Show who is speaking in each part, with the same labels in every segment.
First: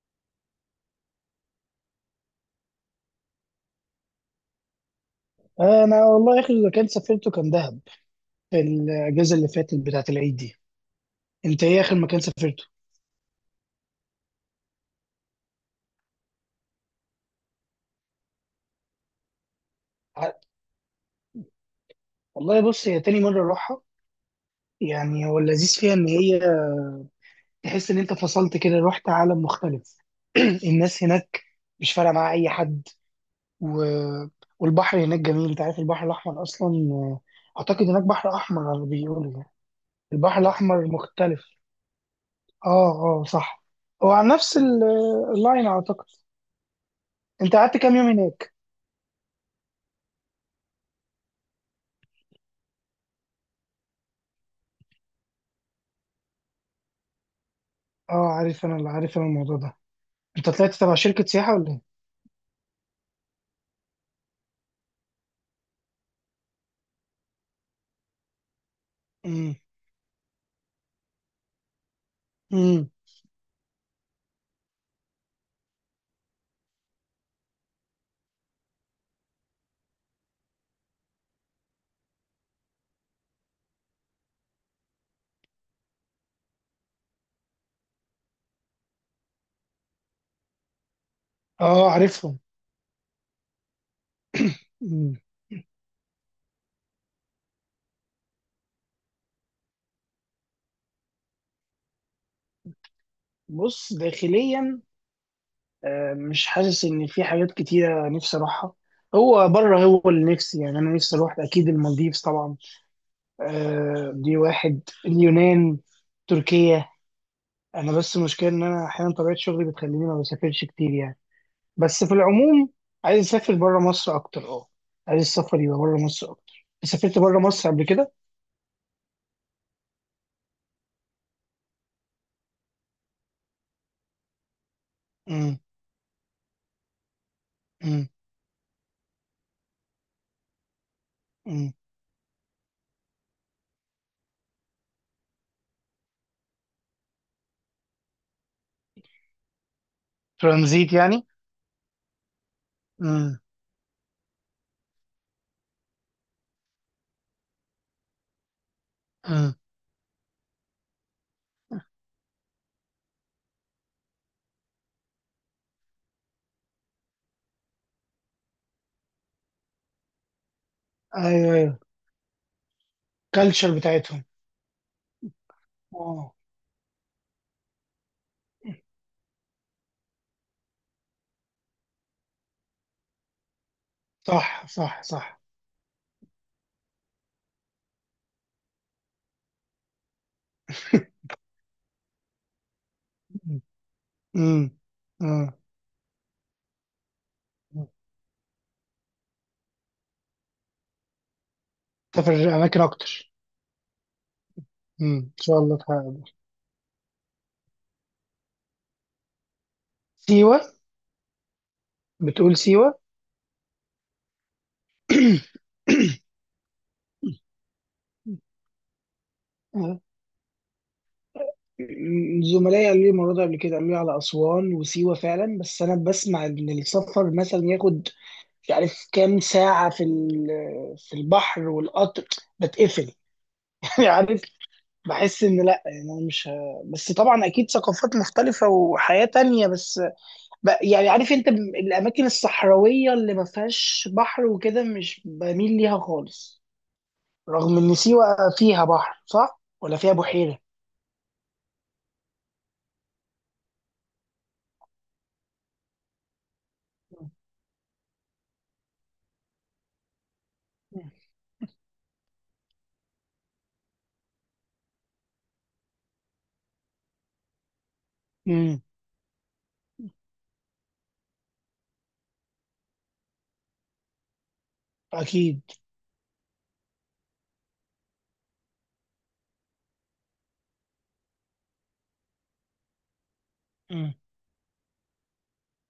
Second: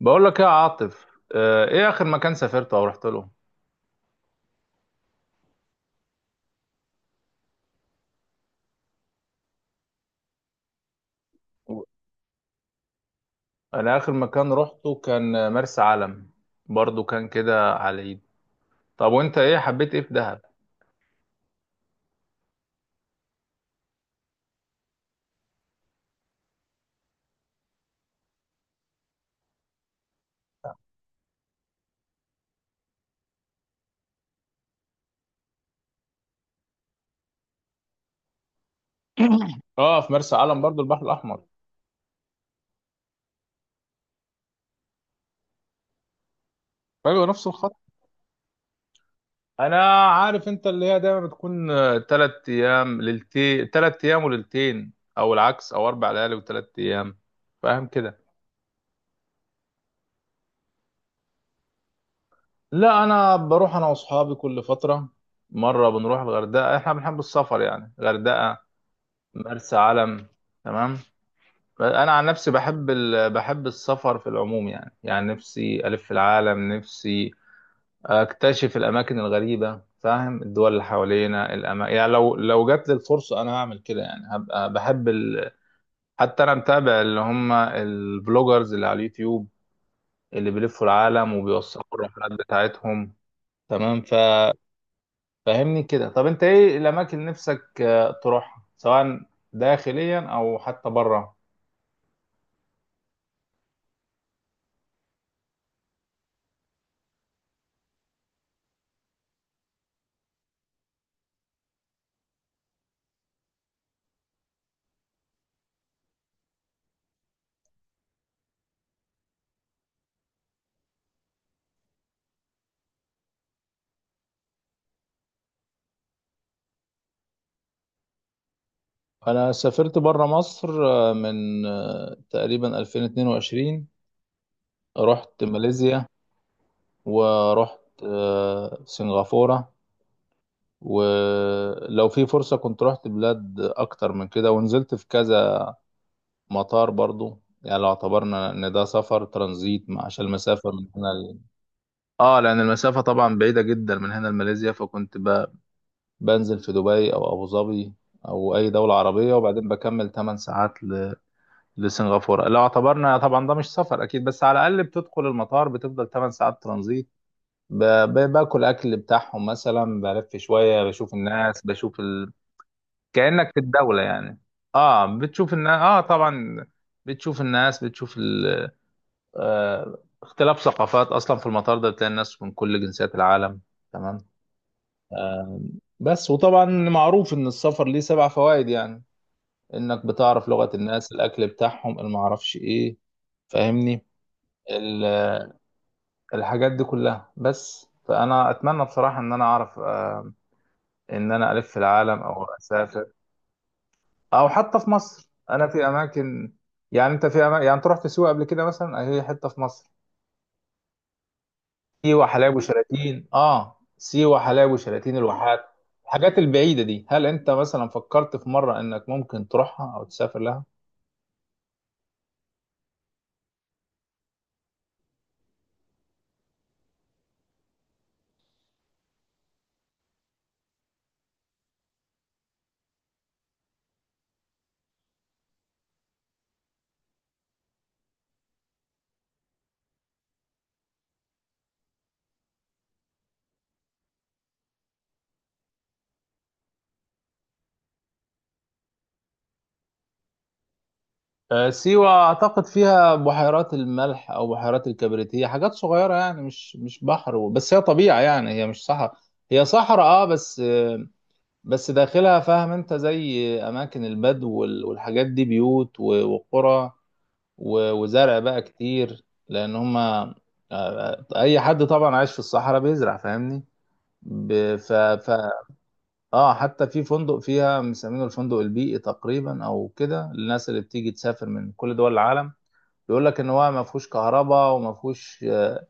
Speaker 1: بقول لك ايه يا عاطف؟ ايه اخر مكان سافرته او رحت له؟
Speaker 2: انا والله اخر مكان سافرته كان دهب في الاجازه اللي فاتت بتاعه العيد دي. انت ايه اخر مكان سافرته؟
Speaker 1: انا اخر مكان روحته كان مرسى علم، برضو كان كده على اليد. طب وانت ايه حبيت ايه في
Speaker 2: ع-
Speaker 1: دهب؟
Speaker 2: والله بص هي تاني مره اروحها. يعني هو اللذيذ فيها ان هي تحس ان انت فصلت كده رحت عالم مختلف. الناس هناك مش فارقه معاها اي حد. و... والبحر هناك جميل. انت عارف البحر الاحمر اصلا، اعتقد هناك بحر احمر على اللي بيقولوا يعني.
Speaker 1: اه، في مرسى
Speaker 2: البحر
Speaker 1: علم برضو
Speaker 2: الاحمر
Speaker 1: البحر
Speaker 2: مختلف.
Speaker 1: الاحمر.
Speaker 2: اه، اه صح. هو على نفس اللاين اعتقد.
Speaker 1: ايوه، نفس
Speaker 2: انت
Speaker 1: الخط.
Speaker 2: قعدت كام يوم هناك؟
Speaker 1: انا عارف انت اللي هي دايما بتكون 3 ايام ليلتين، 3 ايام وليلتين، او العكس، او 4 ليالي و3 ايام. فاهم كده؟
Speaker 2: اه عارف انا، اللي عارف انا الموضوع ده. انت طلعت تبع شركة سياحة ولا ايه؟
Speaker 1: لا، انا بروح انا واصحابي كل فتره، مره بنروح الغردقه، احنا بنحب السفر يعني. غردقه،
Speaker 2: امم.
Speaker 1: مرسى علم. تمام. انا عن نفسي
Speaker 2: امم.
Speaker 1: بحب السفر في العموم يعني. يعني نفسي الف العالم، نفسي اكتشف الاماكن الغريبه، فاهم؟ الدول اللي حوالينا يعني لو جات لي الفرصه انا هعمل كده. يعني هبقى حتى انا متابع اللي هم البلوجرز اللي على اليوتيوب، اللي بيلفوا العالم
Speaker 2: اه
Speaker 1: وبيوثقوا الرحلات
Speaker 2: عارفهم.
Speaker 1: بتاعتهم. تمام.
Speaker 2: مم.
Speaker 1: ففهمني كده، طب انت ايه الاماكن اللي نفسك تروحها، سواء داخليا او حتى بره؟
Speaker 2: بص داخليا، مش حاسس ان في حاجات كتيرة نفسي اروحها. هو بره هو اللي نفسي. يعني انا نفسي اروح اكيد المالديفز طبعا. دي واحد. اليونان. تركيا. انا بس المشكلة ان انا احيانا طبيعة شغلي بتخليني ما بسافرش كتير يعني. بس في العموم عايز اسافر بره مصر اكتر. اه عايز السفر يبقى بره مصر اكتر. سافرت بره مصر قبل كده.
Speaker 1: انا سافرت بره مصر من تقريبا 2022، رحت
Speaker 2: امم.
Speaker 1: ماليزيا، ورحت
Speaker 2: امم.
Speaker 1: سنغافورة.
Speaker 2: امم.
Speaker 1: ولو في فرصة كنت رحت بلاد اكتر من كده، ونزلت في كذا مطار برضو، يعني لو اعتبرنا ان ده سفر ترانزيت. عشان المسافة من
Speaker 2: ترانزيت
Speaker 1: هنا
Speaker 2: يعني.
Speaker 1: ل... اه، لان المسافة طبعا
Speaker 2: امم.
Speaker 1: بعيدة جدا من هنا لماليزيا، بنزل في دبي او ابو ظبي، او اي دولة عربية،
Speaker 2: امم.
Speaker 1: وبعدين بكمل 8 ساعات لسنغافورة. لو اعتبرنا طبعا ده مش سفر أكيد، بس على الأقل بتدخل المطار، بتفضل 8 ساعات ترانزيت، ب- باكل أكل بتاعهم مثلا، بلف شوية، بشوف
Speaker 2: ايوه،
Speaker 1: الناس،
Speaker 2: ايوه.
Speaker 1: بشوف ال... كأنك في
Speaker 2: كلتشر
Speaker 1: الدولة
Speaker 2: بتاعتهم.
Speaker 1: يعني. اه، بتشوف الناس، اه
Speaker 2: اه
Speaker 1: طبعا. بتشوف الناس، بتشوف ال... آه، اختلاف ثقافات. أصلا في المطار ده بتلاقي الناس من كل جنسيات العالم. تمام.
Speaker 2: صح، صح، صح.
Speaker 1: بس وطبعا معروف إن السفر ليه 7 فوائد يعني. إنك بتعرف لغة الناس، الأكل بتاعهم، المعرفش إيه، فاهمني؟
Speaker 2: امم. امم.
Speaker 1: الحاجات دي كلها. بس فانا اتمنى بصراحه ان انا اعرف ان انا الف في العالم
Speaker 2: سافر
Speaker 1: او
Speaker 2: اماكن
Speaker 1: اسافر،
Speaker 2: اكتر.
Speaker 1: او حتى في
Speaker 2: امم،
Speaker 1: مصر،
Speaker 2: ان شاء
Speaker 1: انا
Speaker 2: الله
Speaker 1: في
Speaker 2: تحقق ده.
Speaker 1: اماكن. يعني انت في أماكن، يعني انت رحت سيوه قبل كده مثلا، هي حته في مصر.
Speaker 2: سيوه.
Speaker 1: سيوه، حلايب
Speaker 2: بتقول سيوه.
Speaker 1: وشلاتين، اه سيوه، حلايب وشلاتين، الواحات. الحاجات البعيده دي، هل انت مثلا فكرت في مره انك ممكن تروحها او تسافر لها؟
Speaker 2: زملائي قالوا لي المره دي، قبل كده قالوا لي على اسوان وسيوه فعلا. بس انا بسمع ان السفر مثلا ياخد مش عارف كام ساعه في البحر والقطر بتقفل. يعني عارف. بحس ان لا. يعني انا مش بس طبعا اكيد ثقافات مختلفه وحياه تانية. بس يعني عارف انت، الاماكن الصحراويه اللي ما فيهاش بحر وكده مش بميل ليها خالص. رغم ان سيوه فيها بحر، صح ولا فيها بحيره؟
Speaker 1: سيوة أعتقد فيها بحيرات الملح أو بحيرات الكبريت، هي حاجات صغيرة يعني، مش بحر بس هي طبيعة يعني، هي مش صحراء. هي صحراء أه، بس داخلها فاهم أنت؟ زي أماكن البدو والحاجات دي، بيوت وقرى وزرع بقى
Speaker 2: امم.
Speaker 1: كتير. لأن هما أي حد طبعا عايش في الصحراء بيزرع، فاهمني؟ ب- ف ف
Speaker 2: اكيد.
Speaker 1: اه، حتى في فندق فيها مسمينه الفندق البيئي تقريبا او كده، للناس اللي بتيجي تسافر من كل دول العالم. بيقول لك ان هو ما فيهوش
Speaker 2: مم.
Speaker 1: كهرباء، وما فيهوش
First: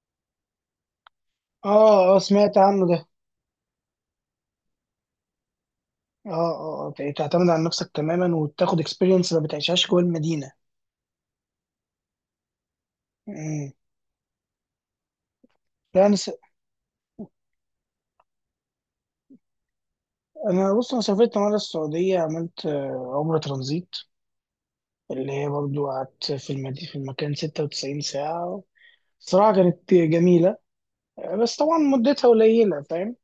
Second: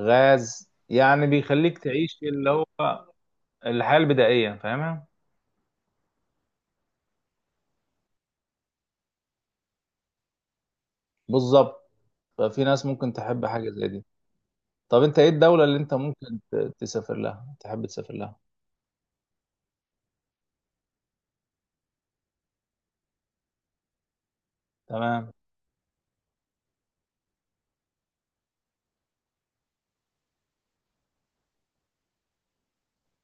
Speaker 1: غاز، يعني بيخليك
Speaker 2: اه،
Speaker 1: تعيش
Speaker 2: اه
Speaker 1: اللي
Speaker 2: سمعت
Speaker 1: هو
Speaker 2: عنه ده.
Speaker 1: الحياة البدائية، فاهمها؟
Speaker 2: اه، اه، تعتمد على نفسك تماما وتاخد اكسبيرينس ما بتعيشهاش جوه المدينه.
Speaker 1: بالظبط. ففي ناس ممكن تحب حاجة
Speaker 2: امم.
Speaker 1: زي دي. طب انت ايه الدولة اللي انت
Speaker 2: لا انا
Speaker 1: ممكن تسافر لها، تحب تسافر لها؟
Speaker 2: انا بص انا سافرت مره السعوديه. عملت عمره ترانزيت
Speaker 1: تمام.
Speaker 2: اللي هي برضو قعدت في المكان 96 ساعة. صراحة كانت جميلة. بس طبعا مدتها قليلة فاهم.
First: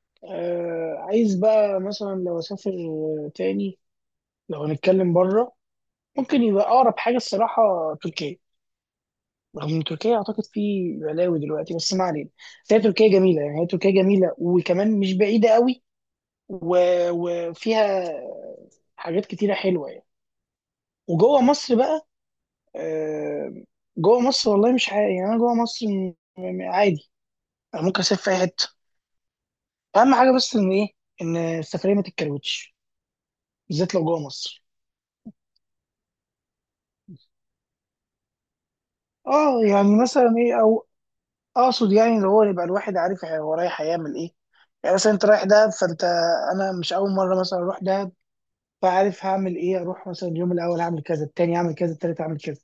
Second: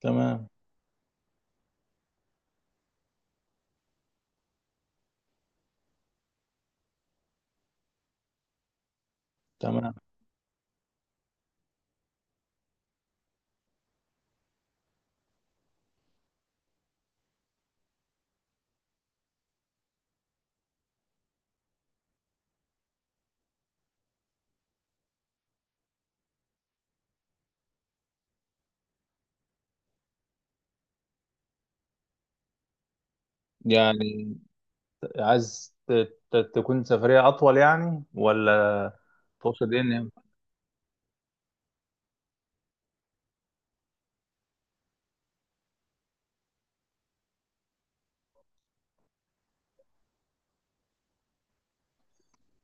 Speaker 1: تمام.
Speaker 2: عايز بقى مثلا لو أسافر تاني، لو هنتكلم بره، ممكن يبقى أقرب حاجة الصراحة تركيا. رغم إن
Speaker 1: تمام.
Speaker 2: تركيا أعتقد في بلاوي دلوقتي بس ما علينا. بس هي تركيا جميلة. يعني هي تركيا جميلة وكمان مش بعيدة قوي و... وفيها حاجات كتيرة حلوة يعني. وجوه مصر بقى، آه، جوه مصر والله مش عادي. يعني انا جوه مصر عادي. أنا ممكن اسافر في اي حته. اهم حاجه بس ان ايه؟ ان السفريه ما تتكروتش، بالذات لو جوه
Speaker 1: يعني
Speaker 2: مصر.
Speaker 1: عايز تكون سفرية اطول يعني ولا؟
Speaker 2: اه
Speaker 1: تقصد ايه
Speaker 2: يعني
Speaker 1: إن-؟
Speaker 2: مثلا ايه، او اقصد يعني اللي هو يبقى الواحد عارف هو رايح هيعمل ايه. يعني مثلا انت رايح دهب فانت، انا مش اول مره مثلا اروح دهب فعارف هعمل ايه. اروح مثلا اليوم الاول هعمل كذا، التاني هعمل كذا، التالت هعمل كذا.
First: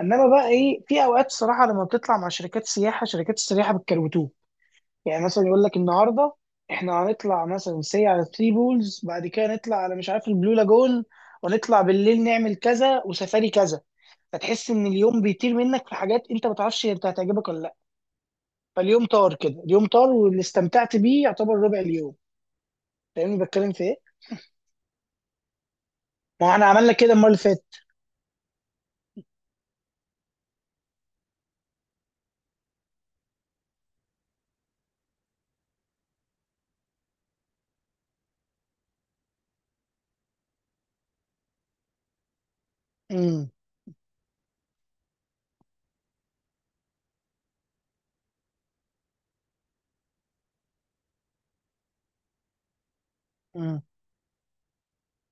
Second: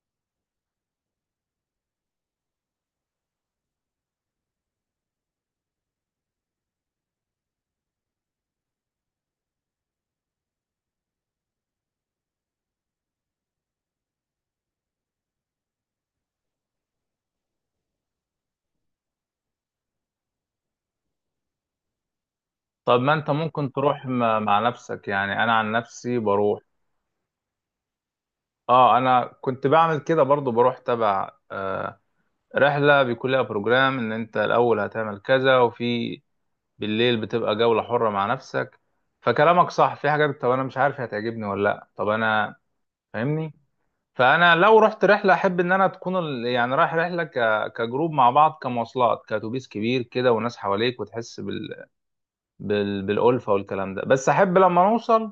Speaker 2: انما بقى ايه، في اوقات صراحه لما بتطلع مع شركات سياحه شركات السياحه بتكروتوك. يعني مثلا يقول لك النهارده احنا هنطلع مثلا سي على ثري بولز، بعد كده نطلع على مش عارف البلو لاجون، ونطلع بالليل نعمل كذا وسفاري كذا. فتحس ان اليوم بيطير منك، في حاجات انت ما تعرفش انت هتعجبك ولا لا. فاليوم طار كده، اليوم طار، واللي استمتعت بيه يعتبر ربع اليوم.
Speaker 1: طب ما انت
Speaker 2: فاهمني
Speaker 1: ممكن
Speaker 2: بتكلم في ايه؟
Speaker 1: تروح مع نفسك، يعني انا عن نفسي
Speaker 2: ما هو
Speaker 1: بروح.
Speaker 2: احنا عملنا كده المره اللي فاتت.
Speaker 1: اه انا كنت بعمل كده برضو، بروح تبع رحلة بيكون لها بروجرام، إن أنت الأول هتعمل كذا، وفي بالليل بتبقى جولة حرة مع نفسك. فكلامك صح، في حاجات طب أنا مش عارف هي هتعجبني ولا لأ، طب أنا
Speaker 2: امم.
Speaker 1: فاهمني؟ فأنا لو رحت رحلة، أحب إن أنا تكون ال... يعني رايح رحلة كجروب مع بعض، كمواصلات، كأتوبيس كبير كده، وناس حواليك، وتحس بالألفة
Speaker 2: امم.
Speaker 1: والكلام ده. بس أحب لما نوصل،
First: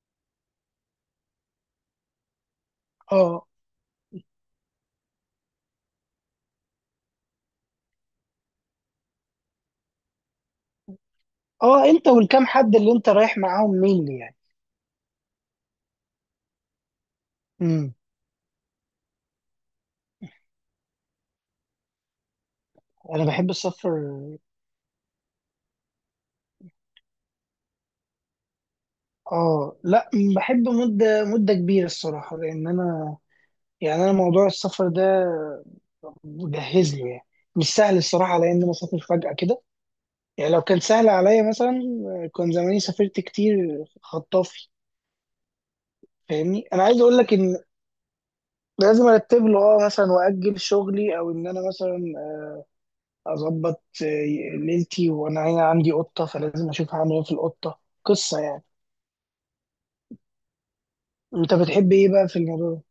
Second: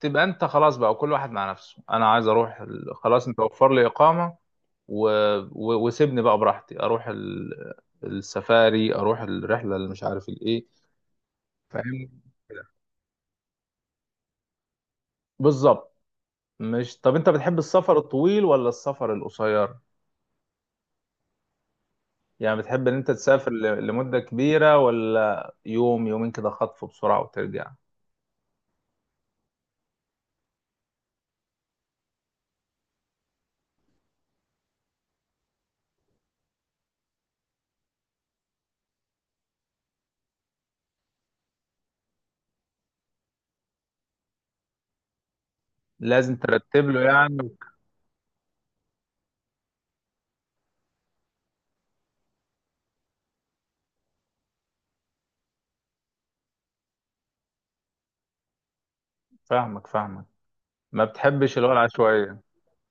Speaker 1: تبقى انت خلاص بقى كل واحد مع نفسه. انا عايز اروح ال... خلاص، انت
Speaker 2: اه،
Speaker 1: وفر لي اقامه و... وسيبني بقى براحتي اروح ال... السفاري، اروح الرحله اللي مش عارف الايه.
Speaker 2: اه. انت
Speaker 1: فاهم
Speaker 2: والكام
Speaker 1: كده.
Speaker 2: حد اللي انت رايح معاهم مين يعني؟
Speaker 1: بالظبط. مش طب انت بتحب
Speaker 2: امم.
Speaker 1: السفر الطويل ولا السفر القصير؟ يعني بتحب ان انت
Speaker 2: انا بحب
Speaker 1: تسافر ل...
Speaker 2: السفر.
Speaker 1: لمده كبيره، ولا يوم يومين كده خطف بسرعه وترجع؟
Speaker 2: اه، لا بحب مده مده كبيره الصراحه. لان انا يعني انا موضوع السفر ده مجهز له يعني. مش سهل الصراحه على ان انا اسافر فجاه كده. يعني لو كان سهل عليا مثلا كان زماني سافرت كتير خطافي.
Speaker 1: لازم
Speaker 2: فاهمني، انا
Speaker 1: ترتب له
Speaker 2: عايز اقول لك
Speaker 1: يعني.
Speaker 2: ان لازم ارتب له. اه مثلا واجل شغلي او ان انا مثلا اظبط ليلتي، وانا هنا عندي قطه فلازم اشوف هعمل ايه في القطه، قصه يعني.
Speaker 1: فاهمك فاهمك، ما
Speaker 2: انت
Speaker 1: بتحبش اللي هو
Speaker 2: بتحب ايه بقى في
Speaker 1: العشوائيه.
Speaker 2: الموضوع ده؟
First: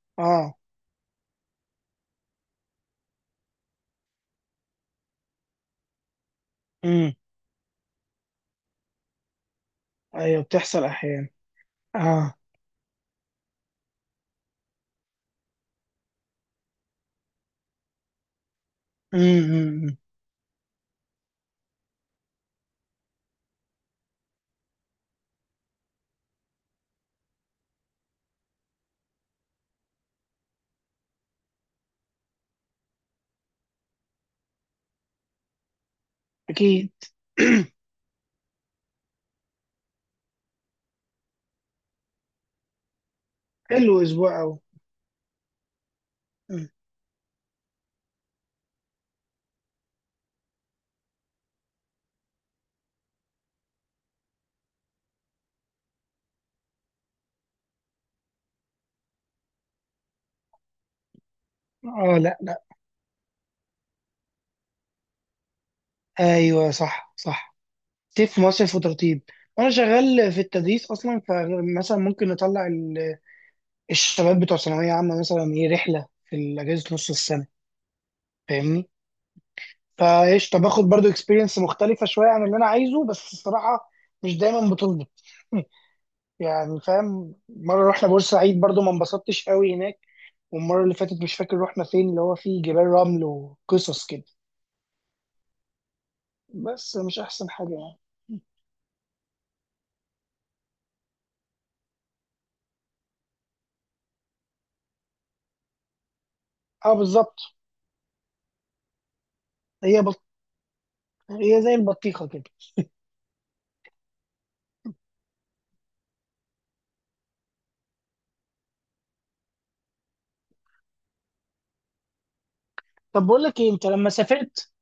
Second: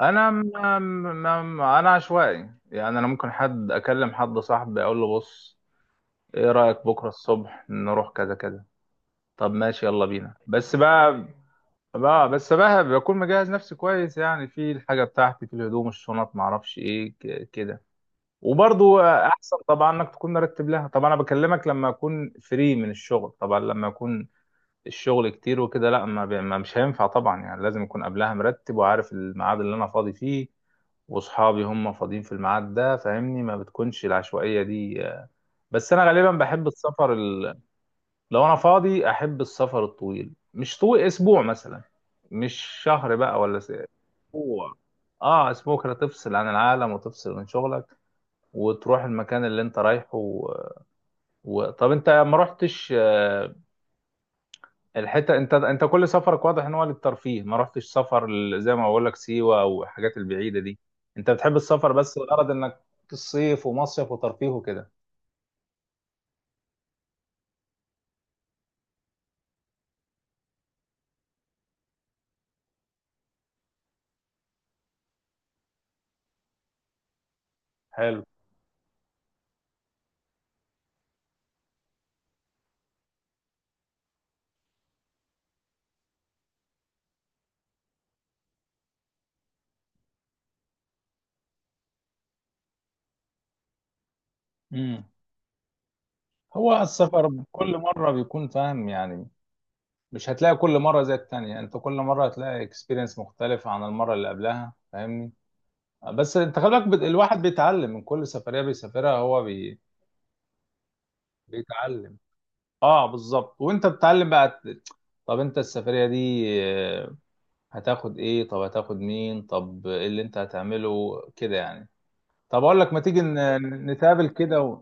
Speaker 1: انا
Speaker 2: اه.
Speaker 1: انا عشوائي يعني. انا ممكن حد اكلم، حد صاحبي اقول له بص، ايه رايك بكره
Speaker 2: امم.
Speaker 1: الصبح نروح كذا كذا؟ طب ماشي، يلا بينا.
Speaker 2: ايوه
Speaker 1: بس
Speaker 2: بتحصل
Speaker 1: بقى
Speaker 2: احيانا.
Speaker 1: بقى
Speaker 2: اه.
Speaker 1: بس بقى بكون مجهز نفسي كويس يعني، في الحاجه بتاعتي، في الهدوم، الشنط، ما اعرفش ايه، كده. وبرضو
Speaker 2: امم.
Speaker 1: احسن
Speaker 2: أمم،
Speaker 1: طبعا
Speaker 2: أمم.
Speaker 1: انك تكون مرتب لها طبعا. انا بكلمك لما اكون فري من الشغل طبعا، لما اكون الشغل كتير وكده، لا، ما بي- ما مش هينفع طبعا. يعني لازم اكون قبلها مرتب، وعارف الميعاد اللي انا فاضي فيه، واصحابي هم فاضيين في الميعاد ده، فاهمني؟ ما بتكونش العشوائيه دي آه. بس انا غالبا بحب
Speaker 2: اكيد.
Speaker 1: السفر ال... لو انا فاضي، احب السفر الطويل، مش طويل اسبوع مثلا، مش شهر بقى ولا س...
Speaker 2: حلو اسبوع أوي.
Speaker 1: اسبوع، اه اسبوع كده، تفصل عن
Speaker 2: مم.
Speaker 1: العالم، وتفصل من شغلك، وتروح المكان اللي انت رايحه و... و... طب انت ما رحتش الحته، انت انت كل سفرك واضح ان هو للترفيه، ما رحتش سفر زي ما بقول لك سيوه، او الحاجات البعيده دي. انت بتحب السفر بس
Speaker 2: اه، لا،
Speaker 1: الغرض
Speaker 2: لا.
Speaker 1: انك الصيف، ومصيف وترفيه وكده.
Speaker 2: ايوه صح، صح. تف مصرف وترطيب. وانا شغال في التدريس اصلا فمثلا ممكن نطلع الشباب بتوع ثانويه عامه مثلا، ايه رحله في اجازه نص السنه.
Speaker 1: حلو.
Speaker 2: فاهمني؟ فايش طب اخد برضو اكسبيرينس مختلفه شويه عن اللي انا عايزه، بس الصراحه مش دايما بتظبط. يعني فاهم، مره رحنا بورسعيد برضو ما انبسطتش قوي هناك. والمره اللي فاتت مش فاكر رحنا فين، اللي هو فيه جبال رمل وقصص كده،
Speaker 1: امم، هو
Speaker 2: بس مش
Speaker 1: السفر
Speaker 2: احسن حاجه
Speaker 1: كل
Speaker 2: يعني.
Speaker 1: مره بيكون فاهم يعني، مش هتلاقي كل مره زي التانية، انت كل مره هتلاقي اكسبيرينس مختلف عن المره اللي قبلها، فاهمني؟ بس انت خلي بالك
Speaker 2: اه
Speaker 1: الواحد
Speaker 2: بالظبط.
Speaker 1: بيتعلم من كل سفريه بيسافرها، هو بي...
Speaker 2: هي هي زي
Speaker 1: بيتعلم.
Speaker 2: البطيخة كده.
Speaker 1: اه بالظبط. وانت بتتعلم بقى طب انت السفريه دي هتاخد ايه؟ طب هتاخد مين؟ طب ايه اللي انت هتعمله كده يعني؟ طب اقول لك، ما تيجي
Speaker 2: طب بقول لك ايه انت لما
Speaker 1: نتقابل كده
Speaker 2: سافرت؟
Speaker 1: و...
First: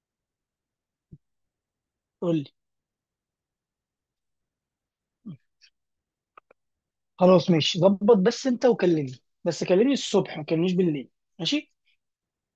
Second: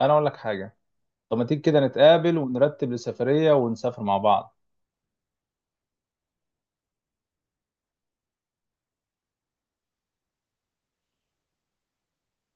Speaker 1: انا اقول لك حاجة، طب ما تيجي كده
Speaker 2: قول
Speaker 1: نتقابل
Speaker 2: لي.
Speaker 1: ونرتب لسفرية ونسافر مع بعض.
Speaker 2: خلاص ماشي ظبط، بس انت وكلمني، بس كلمني الصبح ما تكلمنيش بالليل. ماشي.